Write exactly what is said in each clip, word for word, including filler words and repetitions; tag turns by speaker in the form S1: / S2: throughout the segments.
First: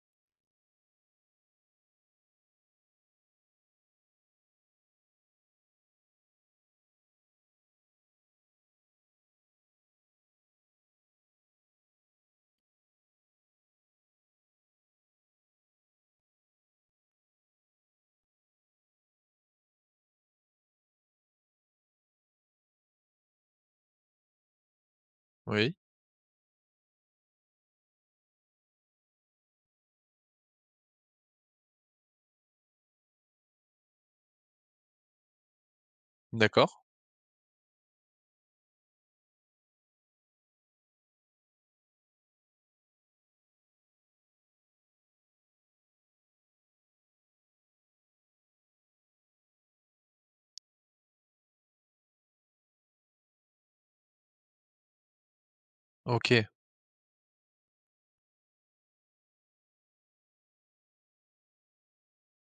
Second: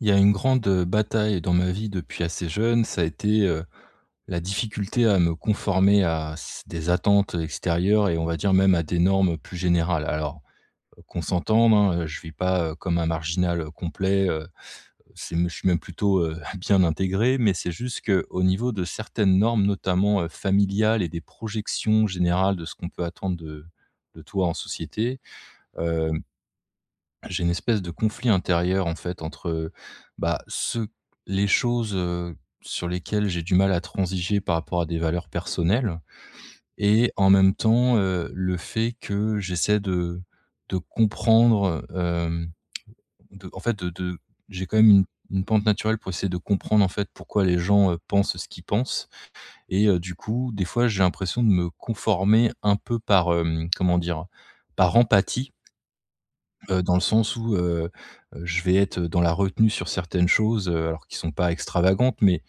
S1: Il y a une grande, heu, bataille dans ma vie depuis assez jeune, ça a été, heu, la difficulté à me conformer à s des attentes extérieures et on va dire même à des normes plus générales. Alors, heu, qu'on s'entende, hein, heu, je ne vis pas, heu, comme un marginal, heu, complet, heu, c'est je suis même plutôt, heu, bien intégré, mais c'est juste qu'au niveau de certaines normes, notamment, heu, familiales et des projections générales de ce qu'on peut attendre de de toi en société,
S2: Oui,
S1: j'ai une espèce de conflit intérieur en fait entre, bah, ce les choses, heu, sur lesquelles j'ai du mal à transiger par rapport à des valeurs personnelles
S2: d'accord,
S1: et en même temps, heu, le fait que j'essaie de de comprendre, hem, de en fait de de j'ai quand même une une pente naturelle pour essayer de comprendre en fait pourquoi les gens, heu, pensent ce qu'ils pensent et heu, du coup, des fois j'ai l'impression de me conformer un peu par, hem, comment dire? Par empathie.
S2: OK,
S1: Heu, dans le sens où, heu, heu, je vais être dans la retenue sur certaines choses, heu, alors qui sont pas extravagantes, mais,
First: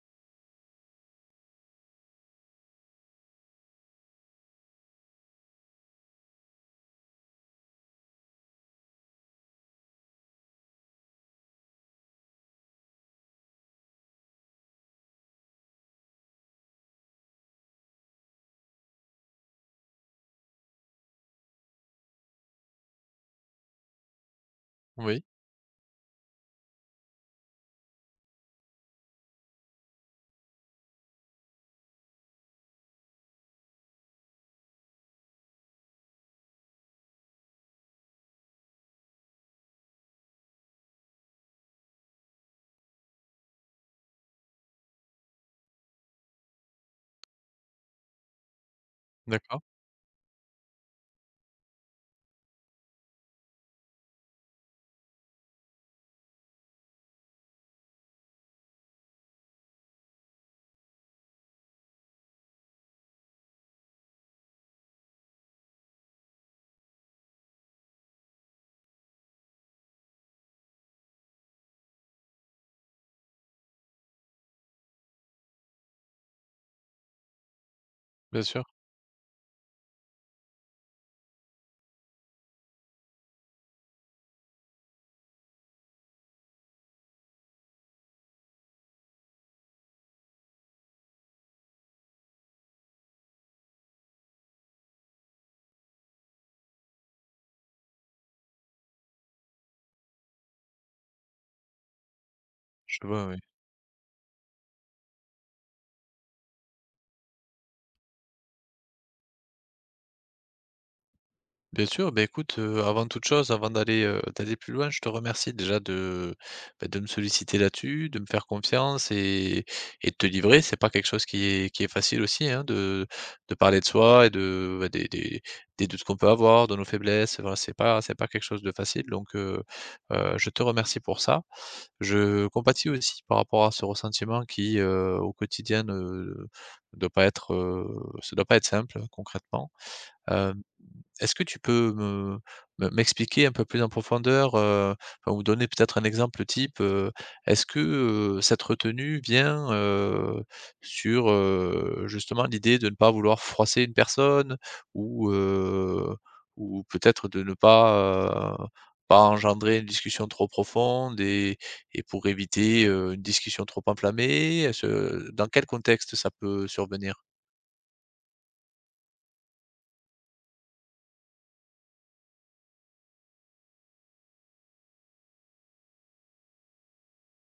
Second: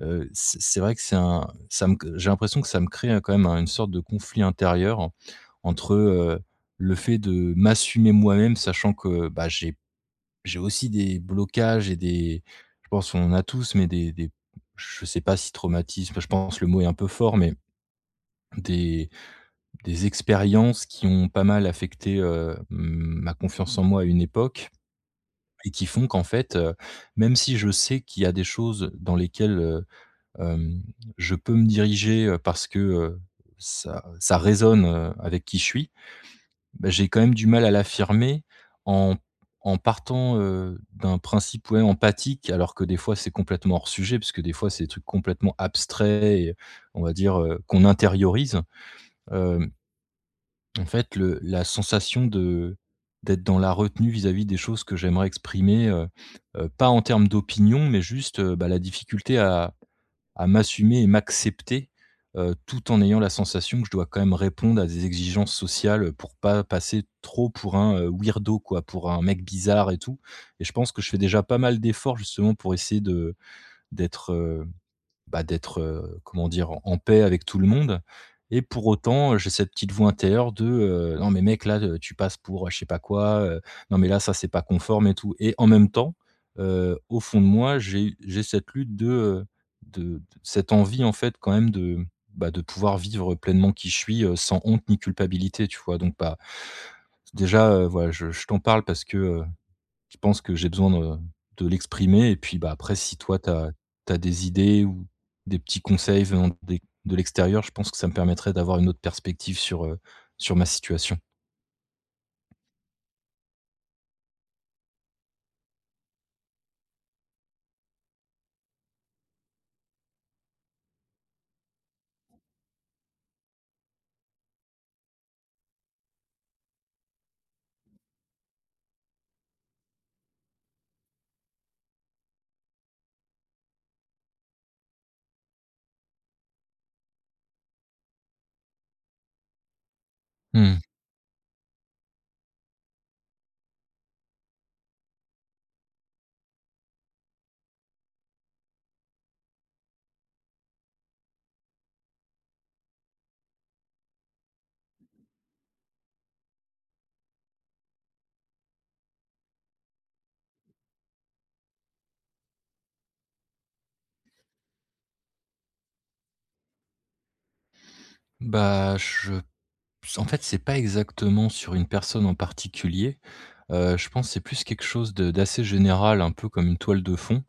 S1: heu, c'est c'est vrai que c'est un ça me j'ai l'impression que ça me crée euh, quand même un une sorte de conflit intérieur en- entre, heu, le fait de m'assumer moi-même, sachant que, bah, j'ai j'ai aussi des blocages et des je pense qu'on en a tous, mais des des je sais pas si traumatisme, je pense le mot est un peu fort, mais des des expériences qui ont pas mal affecté, heu, ma confiance en moi à une époque
S2: oui,
S1: et qui font qu'en fait, heu, même si je sais qu'il y a des choses dans lesquelles, heu, hem, je peux me diriger, heu, parce que, heu, ça ça résonne, heu, avec qui je suis, bah, j'ai quand même du mal à l'affirmer en en partant, heu, d'un principe, ouais, empathique alors que des fois c'est complètement hors sujet parce que des fois c'est des trucs complètement abstraits et on va dire, heu, qu'on intériorise,
S2: d'accord,
S1: hem en fait, le la sensation de d'être dans la retenue vis-à-vis des choses que j'aimerais exprimer, heu heu, pas en termes d'opinion, mais juste, heu, bah, la difficulté à à m'assumer et m'accepter, heu, tout en ayant la sensation que je dois quand même répondre à des exigences sociales, pour pas passer trop pour un, heu, weirdo quoi, pour un mec bizarre et tout et je pense que je fais déjà pas mal d'efforts justement pour essayer de d'être, heu bah, d'être, heu, comment dire? En en paix avec tout le monde.
S2: bien
S1: Et
S2: sûr,
S1: pour autant, j'ai cette petite voix intérieure de, heu: «Non mais mec là, heu, tu passes pour, heu, je sais pas quoi, heu, non mais là ça c'est pas conforme et tout» et en même temps, heu, au fond de moi, j'ai j'ai cette lutte de, heu, de de- cette envie en fait quand même de, bah, de pouvoir vivre pleinement qui je suis, heu, sans honte ni culpabilité, tu vois? Donc bah, déjà, heu, voilà je je t'en parle parce que, heu je pense que j'ai besoin de de l'exprimer et puis, bah, après
S2: je
S1: si
S2: vois,
S1: toi
S2: oui.
S1: tu as des idées ou des petits conseils venant des de l'extérieur, je pense que ça me permettrait d'avoir une autre perspective sur, heu, sur ma situation.
S2: Bien sûr, beh, écoute, heu, avant toute chose, avant d'aller, heu, d'aller plus loin, je te remercie déjà de, bah, de me solliciter là-dessus, de me faire confiance et et de te livrer. C'est pas quelque chose qui est qui est facile aussi, hein, de de parler de soi et de, bah, des des des doutes qu'on peut avoir, de nos faiblesses, voilà, c'est pas c'est pas quelque chose de facile donc heu heu, je te remercie pour ça. Je compatis aussi par rapport à ce ressentiment qui, heu, au quotidien ne doit pas être, heu, ça doit pas être simple concrètement. hem
S1: Mmh.
S2: est-ce que tu peux me me m'expliquer un peu plus en profondeur, heu, enfin ou donner peut-être un exemple type, heu, est-ce que, heu, cette retenue vient, heu, sur, heu, justement l'idée de ne pas vouloir froisser une personne ou, heu, ou peut-être de ne pas, heu, pas engendrer une discussion trop profonde et et pour éviter, heu, une discussion trop enflammée? Est-ce, dans quel contexte ça peut survenir?
S1: Bah, je En fait, c'est pas exactement sur une personne en particulier, heu, je pense que c'est plus quelque chose de d'assez général, un peu comme une toile de fond,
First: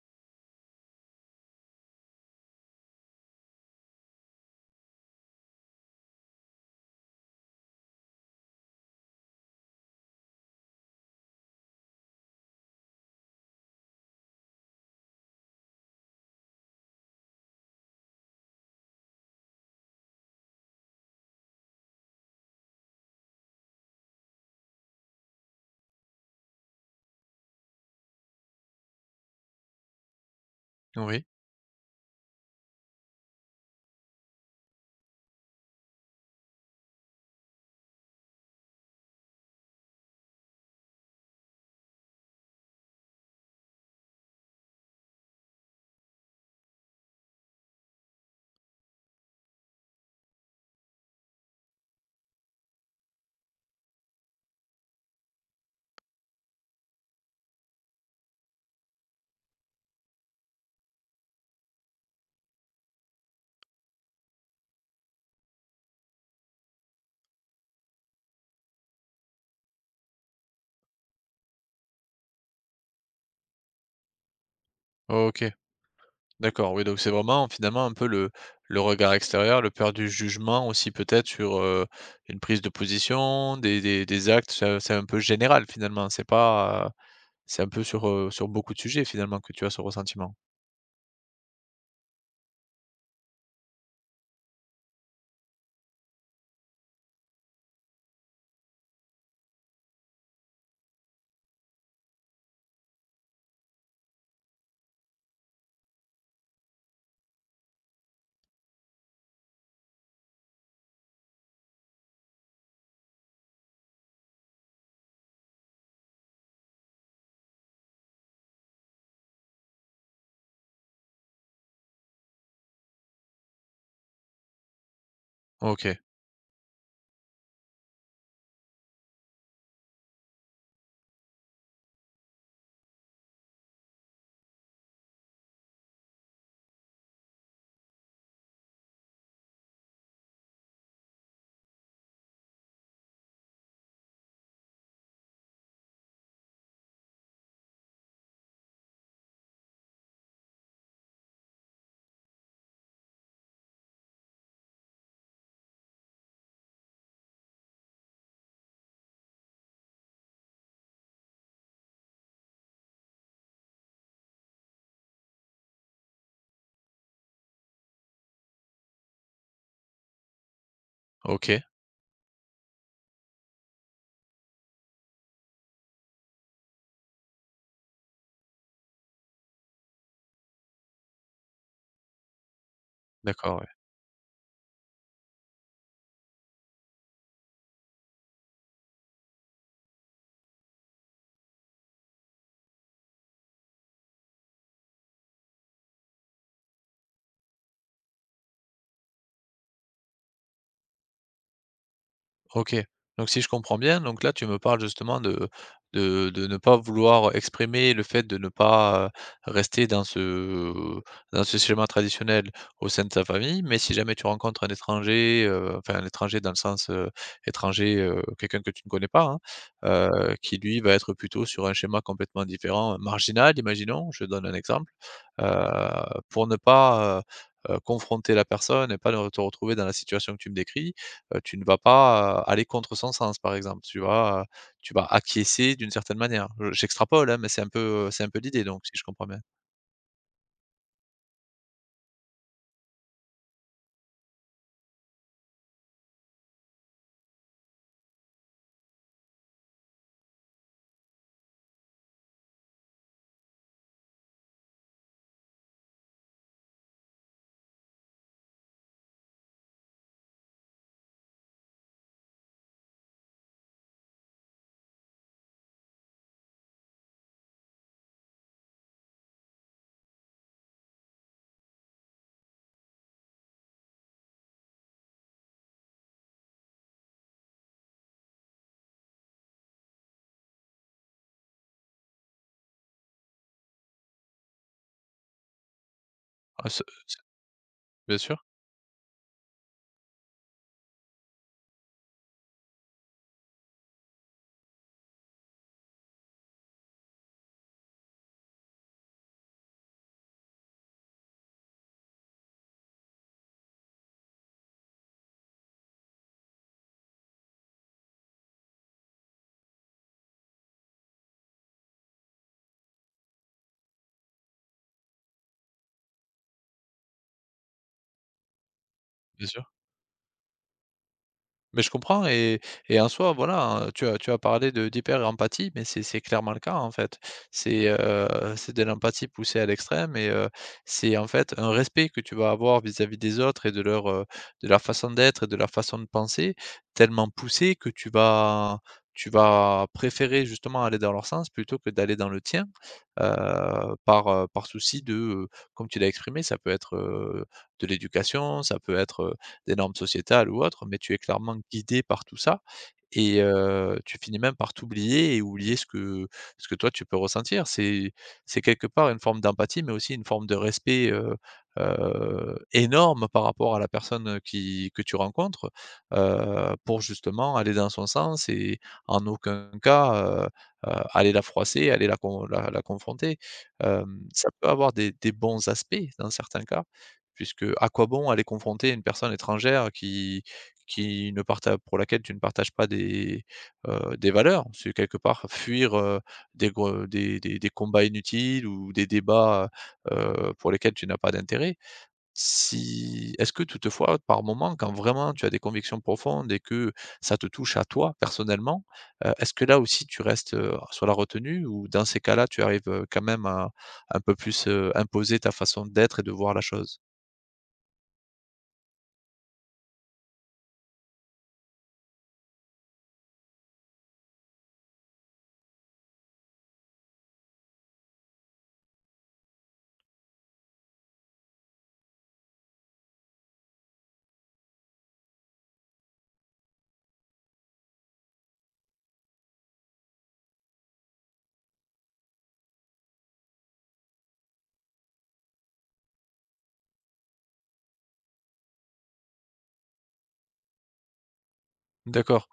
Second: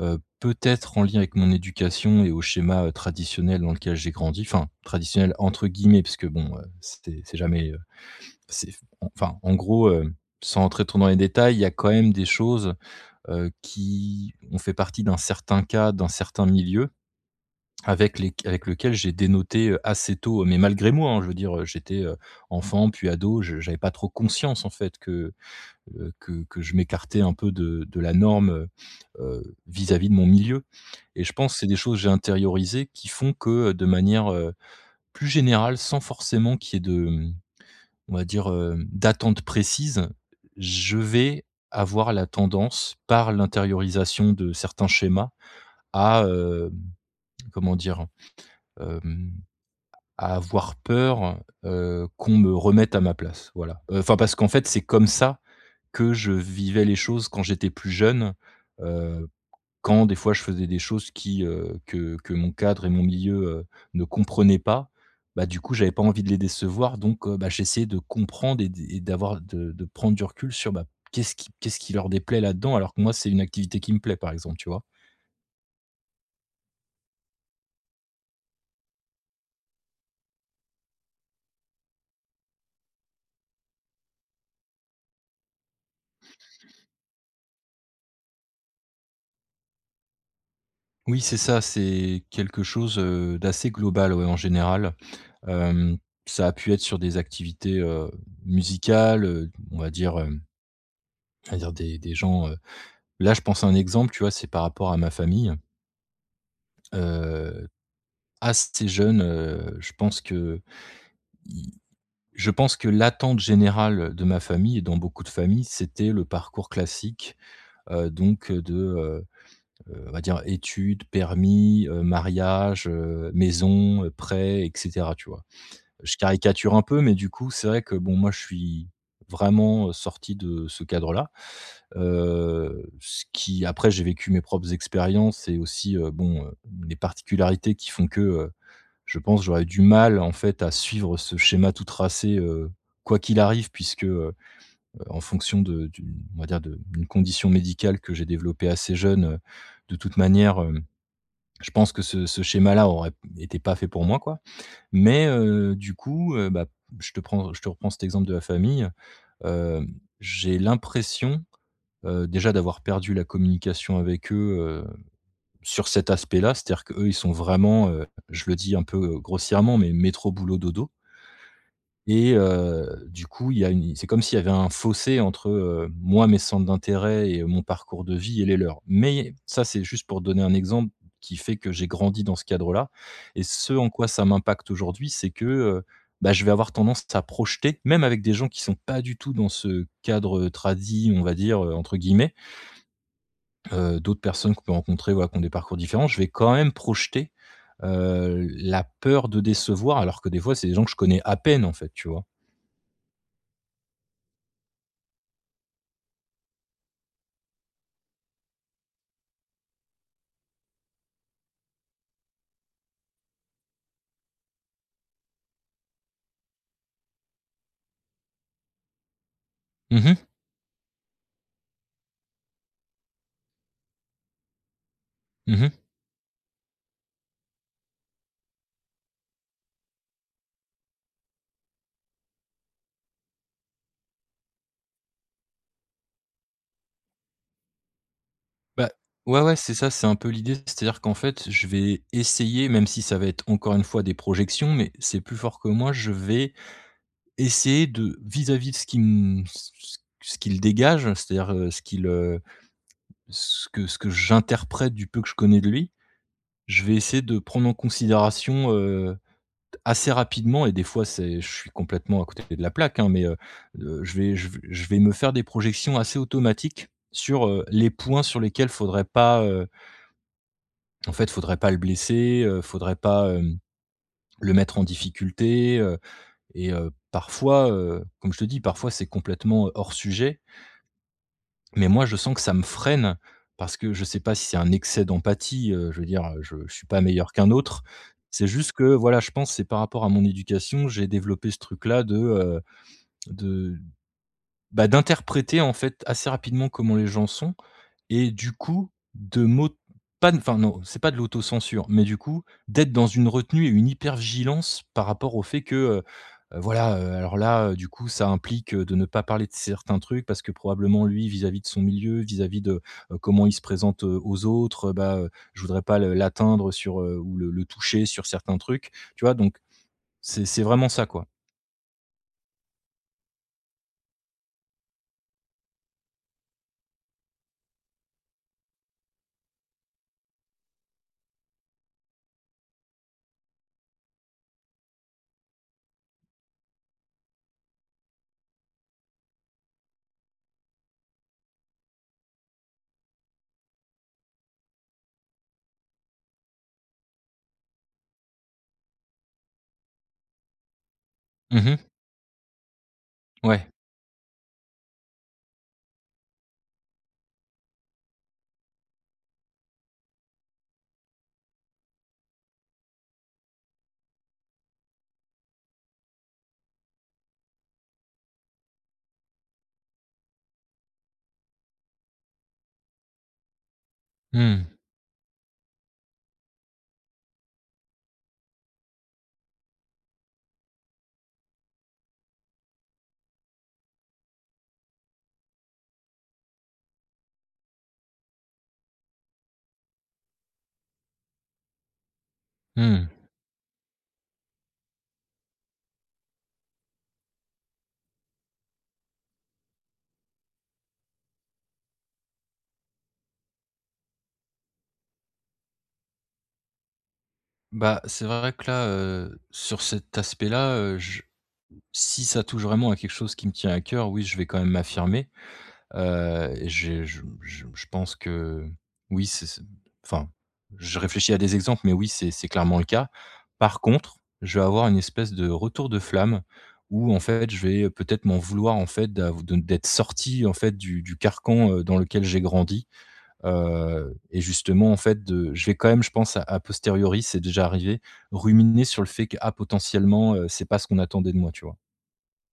S1: heu, peut-être en lien avec mon éducation et au schéma, heu, traditionnel dans lequel j'ai grandi, enfin «traditionnel» entre guillemets, parce que bon, heu, c'était c'est jamais, heu, c'est enfin, en gros, heu, sans rentrer trop dans les détails, il y a quand même des choses, heu, qui ont fait partie d'un certain cadre, d'un certain milieu avec les avec lequel j'ai dénoté, heu, assez tôt, mais malgré moi, hein. Je veux dire, heu, j'étais, heu, enfant puis ado, je j'avais pas trop conscience en fait que, heu, que que je m'écartais un peu de de la norme, heu heu, vis-à-vis de mon milieu et
S2: Oui,
S1: je pense que c'est des choses que j'ai intériorisées qui font que, heu, de manière, heu, plus générale, sans forcément qu'il y ait de, mmh, on va dire, heu, d'attente précise, je vais avoir la tendance, par l'intériorisation de certains schémas à, heu, comment dire? À avoir peur, heu, qu'on me remette à ma place, voilà. Enfin, parce qu'en fait, c'est comme ça que je vivais les choses quand j'étais plus jeune, heu, quand des fois je faisais des choses qui, heu, que que mon cadre et mon milieu, heu, ne comprenaient pas, bah, du coup, j'avais pas envie de les décevoir donc heu, bah, j'essayais de comprendre et d et d'avoir de de prendre du recul sur, bah, qu'est-ce qui qu'est-ce qui leur déplaît là-dedans? Alors que moi, c'est une activité qui me plaît, par exemple, tu vois?
S2: OK. D'accord, oui, donc c'est vraiment finalement un peu le le regard extérieur, le peur du jugement aussi peut-être sur, heu, une prise de position, des des des actes, c'est c'est un peu général finalement, c'est pas, heu, c'est un peu sur, heu, sur beaucoup de sujets finalement que tu as ce ressentiment?
S1: Oui, c'est ça, c'est quelque chose, heu, d'assez global, ouais, en général. Hem, ça a pu être sur des activités, heu, musicales, heu, on va dire, hem, on va dire des des gens, heu là, je pense à un exemple, tu vois? C'est par rapport à ma famille, heu, assez jeune, heu, je pense que je pense que l'attente générale de ma famille et dans beaucoup de familles, c'était le parcours classique, heu, donc heu, de, heu heu, on va dire études, permis, heu, mariage, heu, maison, heu, prêt et cetera, tu vois?
S2: OK,
S1: Je caricature un peu, mais du coup, c'est vrai que bon, moi, je suis vraiment, heu, sorti de ce cadre-là. Heu, ce qui après, j'ai vécu mes propres expériences et aussi, heu, bon, heu, les particularités qui font que, heu, je pense, que j'aurais du mal, en fait, à suivre ce schéma tout tracé, heu, quoi qu'il arrive puisque, heu, en fonction de d'une on va dire de d'une condition médicale que j'ai développée assez jeune, heu, de toute manière, hem, je pense que ce ce schéma-là aurait été pas fait pour moi, quoi. Mais heu, du coup, heu, bah, je te prends je te reprends cet exemple de la famille, hem, j'ai l'impression, heu, déjà d'avoir perdu la communication avec eux, heu, sur cet aspect-là. C'est-à-dire qu'eux, ils sont vraiment, heu, je le dis un peu grossièrement, mais métro boulot dodo.
S2: OK,
S1: Et heu, du coup, il y a une c'est comme s'il y avait un fossé entre, heu, moi, mes centres d'intérêt et mon parcours de vie et les leurs. Mais ça, c'est juste pour donner un exemple qui fait que j'ai grandi dans ce cadre-là et
S2: d'accord, ouais.
S1: ce en quoi ça m'impacte aujourd'hui, c'est que, heu, bah, je vais avoir tendance à projeter, même avec des gens qui sont pas du tout dans ce cadre, heu, on va dire, heu, entre guillemets, heu, d'autres personnes qu'on peut rencontrer, voilà, qui ont des parcours différents, je vais quand même projeter, heu, la peur de décevoir alors que des fois, c'est des gens que je connais à peine, en fait, tu vois?
S2: OK. Donc si je comprends bien, donc là tu me parles justement de de de ne pas vouloir exprimer le fait de ne pas, heu, rester dans ce dans ce schéma traditionnel au sein de sa famille, mais si jamais tu rencontres un étranger, heu, enfin un étranger dans le sens, heu, étranger, heu, quelqu'un que tu ne connais pas, hein,
S1: Mmh mh.
S2: heu, qui lui va être plutôt sur un schéma complètement différent, marginal, imaginons, je donne un exemple,
S1: Mmh mh.
S2: heu, pour ne pas, heu heu, confronter la personne et pas le te retrouver dans la situation que tu me décris. Heu, tu ne vas pas, heu, aller contre son sens, par exemple. Tu vas, heu, tu vas acquiescer d'une certaine manière. Je j'extrapole, hein, mais c'est un peu, c'est un peu l'idée, donc
S1: Bah,
S2: si je comprends bien?
S1: ouais, ouais, c'est ça, c'est un peu l'idée. C'est-à-dire qu'en fait, je vais essayer, même si ça va être encore une fois des projections, mais c'est plus fort que moi, je vais essayer de vis-à-vis de ce qui me ce ce qu'il dégage, c'est-à-dire, heu, ce qu'il, heu, ce que ce que j'interprète du peu que je connais de lui, je vais essayer de prendre en considération, heu assez rapidement et des fois c'est je suis complètement à côté de la plaque, hein, mais heu heu, je vais je v je vais me faire des projections assez automatiques sur, heu, les points sur lesquels faudrait pas, heu, en fait, faudrait pas le blesser, heu, faudrait pas, hem, le mettre en difficulté, heu et heu, parfois, heu, comme je te dis, parfois c'est complètement euh, hors sujet, mais moi je sens que ça me freine parce que je sais pas si c'est un excès d'empathie, heu, je veux dire, je
S2: Ah
S1: je
S2: ce
S1: suis pas meilleur qu'un autre.
S2: bien sûr,
S1: C'est juste que voilà, je pense que c'est par rapport à mon éducation, j'ai développé ce truc là de, heu De bah, d'interpréter, en fait, assez rapidement comment les gens sont et du coup, de m'au pas de enfin non, c'est pas de l'autocensure, mais du coup, d'être dans une retenue et une hypervigilance par rapport au fait que, heu heu, voilà, heu, alors là, heu, du coup, ça implique, heu, de ne pas parler de certains trucs parce que probablement lui, vis-à-vis de son milieu, vis-à-vis de, heu, comment il se présente, heu, aux autres, heu, bah, heu, je voudrais pas le l'atteindre sur, heu, ou le le toucher sur certains trucs, tu vois?
S2: bien
S1: Donc
S2: sûr.
S1: c'est c'est vraiment ça, quoi.
S2: Mais je comprends et et en soi, voilà, heu, tu as tu as parlé de d'hyper-empathie, mais c'est c'est clairement le cas, en fait. C'est, heu, c'est de l'empathie poussée à l'extrême et heu, c'est, en fait, un respect que tu vas avoir vis-à-vis des autres et de leur, heu, de leur façon d'être et de leur façon de penser, tellement poussé que tu vas tu vas préférer justement aller dans leur sens plutôt que d'aller dans le tien, heu, par, heu, par souci de, heu, comme tu l'as exprimé, ça peut être, heu, de l'éducation, ça peut être, euh, des normes sociétales ou autres, mais tu es clairement
S1: Mmh.
S2: guidé par tout ça et
S1: Ouais.
S2: heu, tu finis même par t'oublier et oublier ce que ce que toi tu peux ressentir. C'est c'est quelque part une forme d'empathie, mais aussi une forme de respect, heu heu, énorme par rapport à la personne, qui que tu rencontres, heu, pour justement aller dans son sens et en aucun cas, heu heu, aller la froisser, aller la con la la confronter. Hem, ça
S1: Mmh.
S2: peut avoir des des bons aspects dans certains cas, puisque à quoi bon aller confronter une personne étrangère qui qui ne partage, pour laquelle tu ne partages pas des, heu, des valeurs? C'est quelque part fuir, heu, des gr des des des combats inutiles ou des débats, heu, pour lesquels tu n'as pas d'intérêt.
S1: Mmh.
S2: Si est-ce que toutefois, par moment, quand vraiment tu as des convictions profondes et que ça te touche à toi personnellement, heu, est-ce que là aussi tu restes, heu, sur la retenue ou dans ces cas-là, tu arrives, heu, quand même à un peu plus, heu, imposer ta façon d'être et de voir la chose?
S1: Bah, c'est vrai que là, heu, sur cet aspect-là, heu, je si ça touche vraiment à quelque chose qui me tient à cœur, oui, je vais quand même m'affirmer, heu et j'ai je je je pense que oui, c'est c'est enfin, je réfléchis à des exemples, mais oui, c'est c'est clairement le cas. Par contre, je vais avoir une espèce de retour de flamme où, en fait, je vais peut-être m'en vouloir, en fait, d'av de d'être sorti, en fait, du du carcan, heu, dans lequel j'ai grandi. Heu et justement, en fait, de je vais quand même, je pense, à à posteriori, c'est déjà arrivé, ruminer sur le fait que: «Ah, potentiellement, heu, c'est pas ce qu'on attendait de moi», tu vois?
S2: D'accord.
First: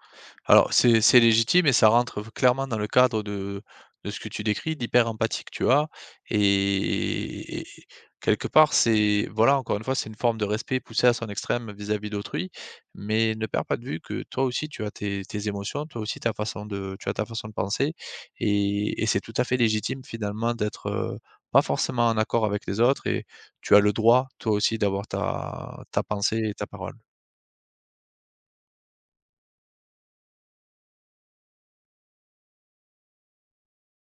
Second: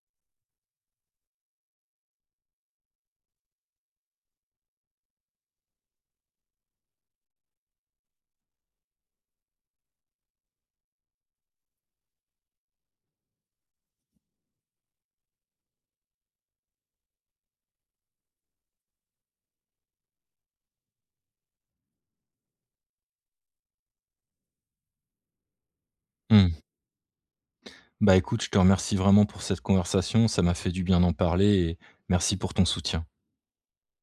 S2: Alors, c'est c'est légitime et ça rentre v clairement dans le cadre de de ce que tu décris, dhyper empathique tu as et et quelque part, c'est voilà, encore une fois, c'est une forme de respect poussé à son extrême vis-à-vis d'autrui, mais ne perds pas de vue que toi aussi, tu as tes tes émotions, toi aussi ta façon de tu as ta façon de penser et et c'est tout à fait légitime finalement d'être, heu, pas forcément en accord avec les autres et tu as le droit, toi aussi, d'avoir ta ta pensée et
S1: Mmh.
S2: ta parole.
S1: Bah, écoute, je te remercie vraiment pour cette conversation, ça m'a fait du bien d'en parler et merci pour ton soutien.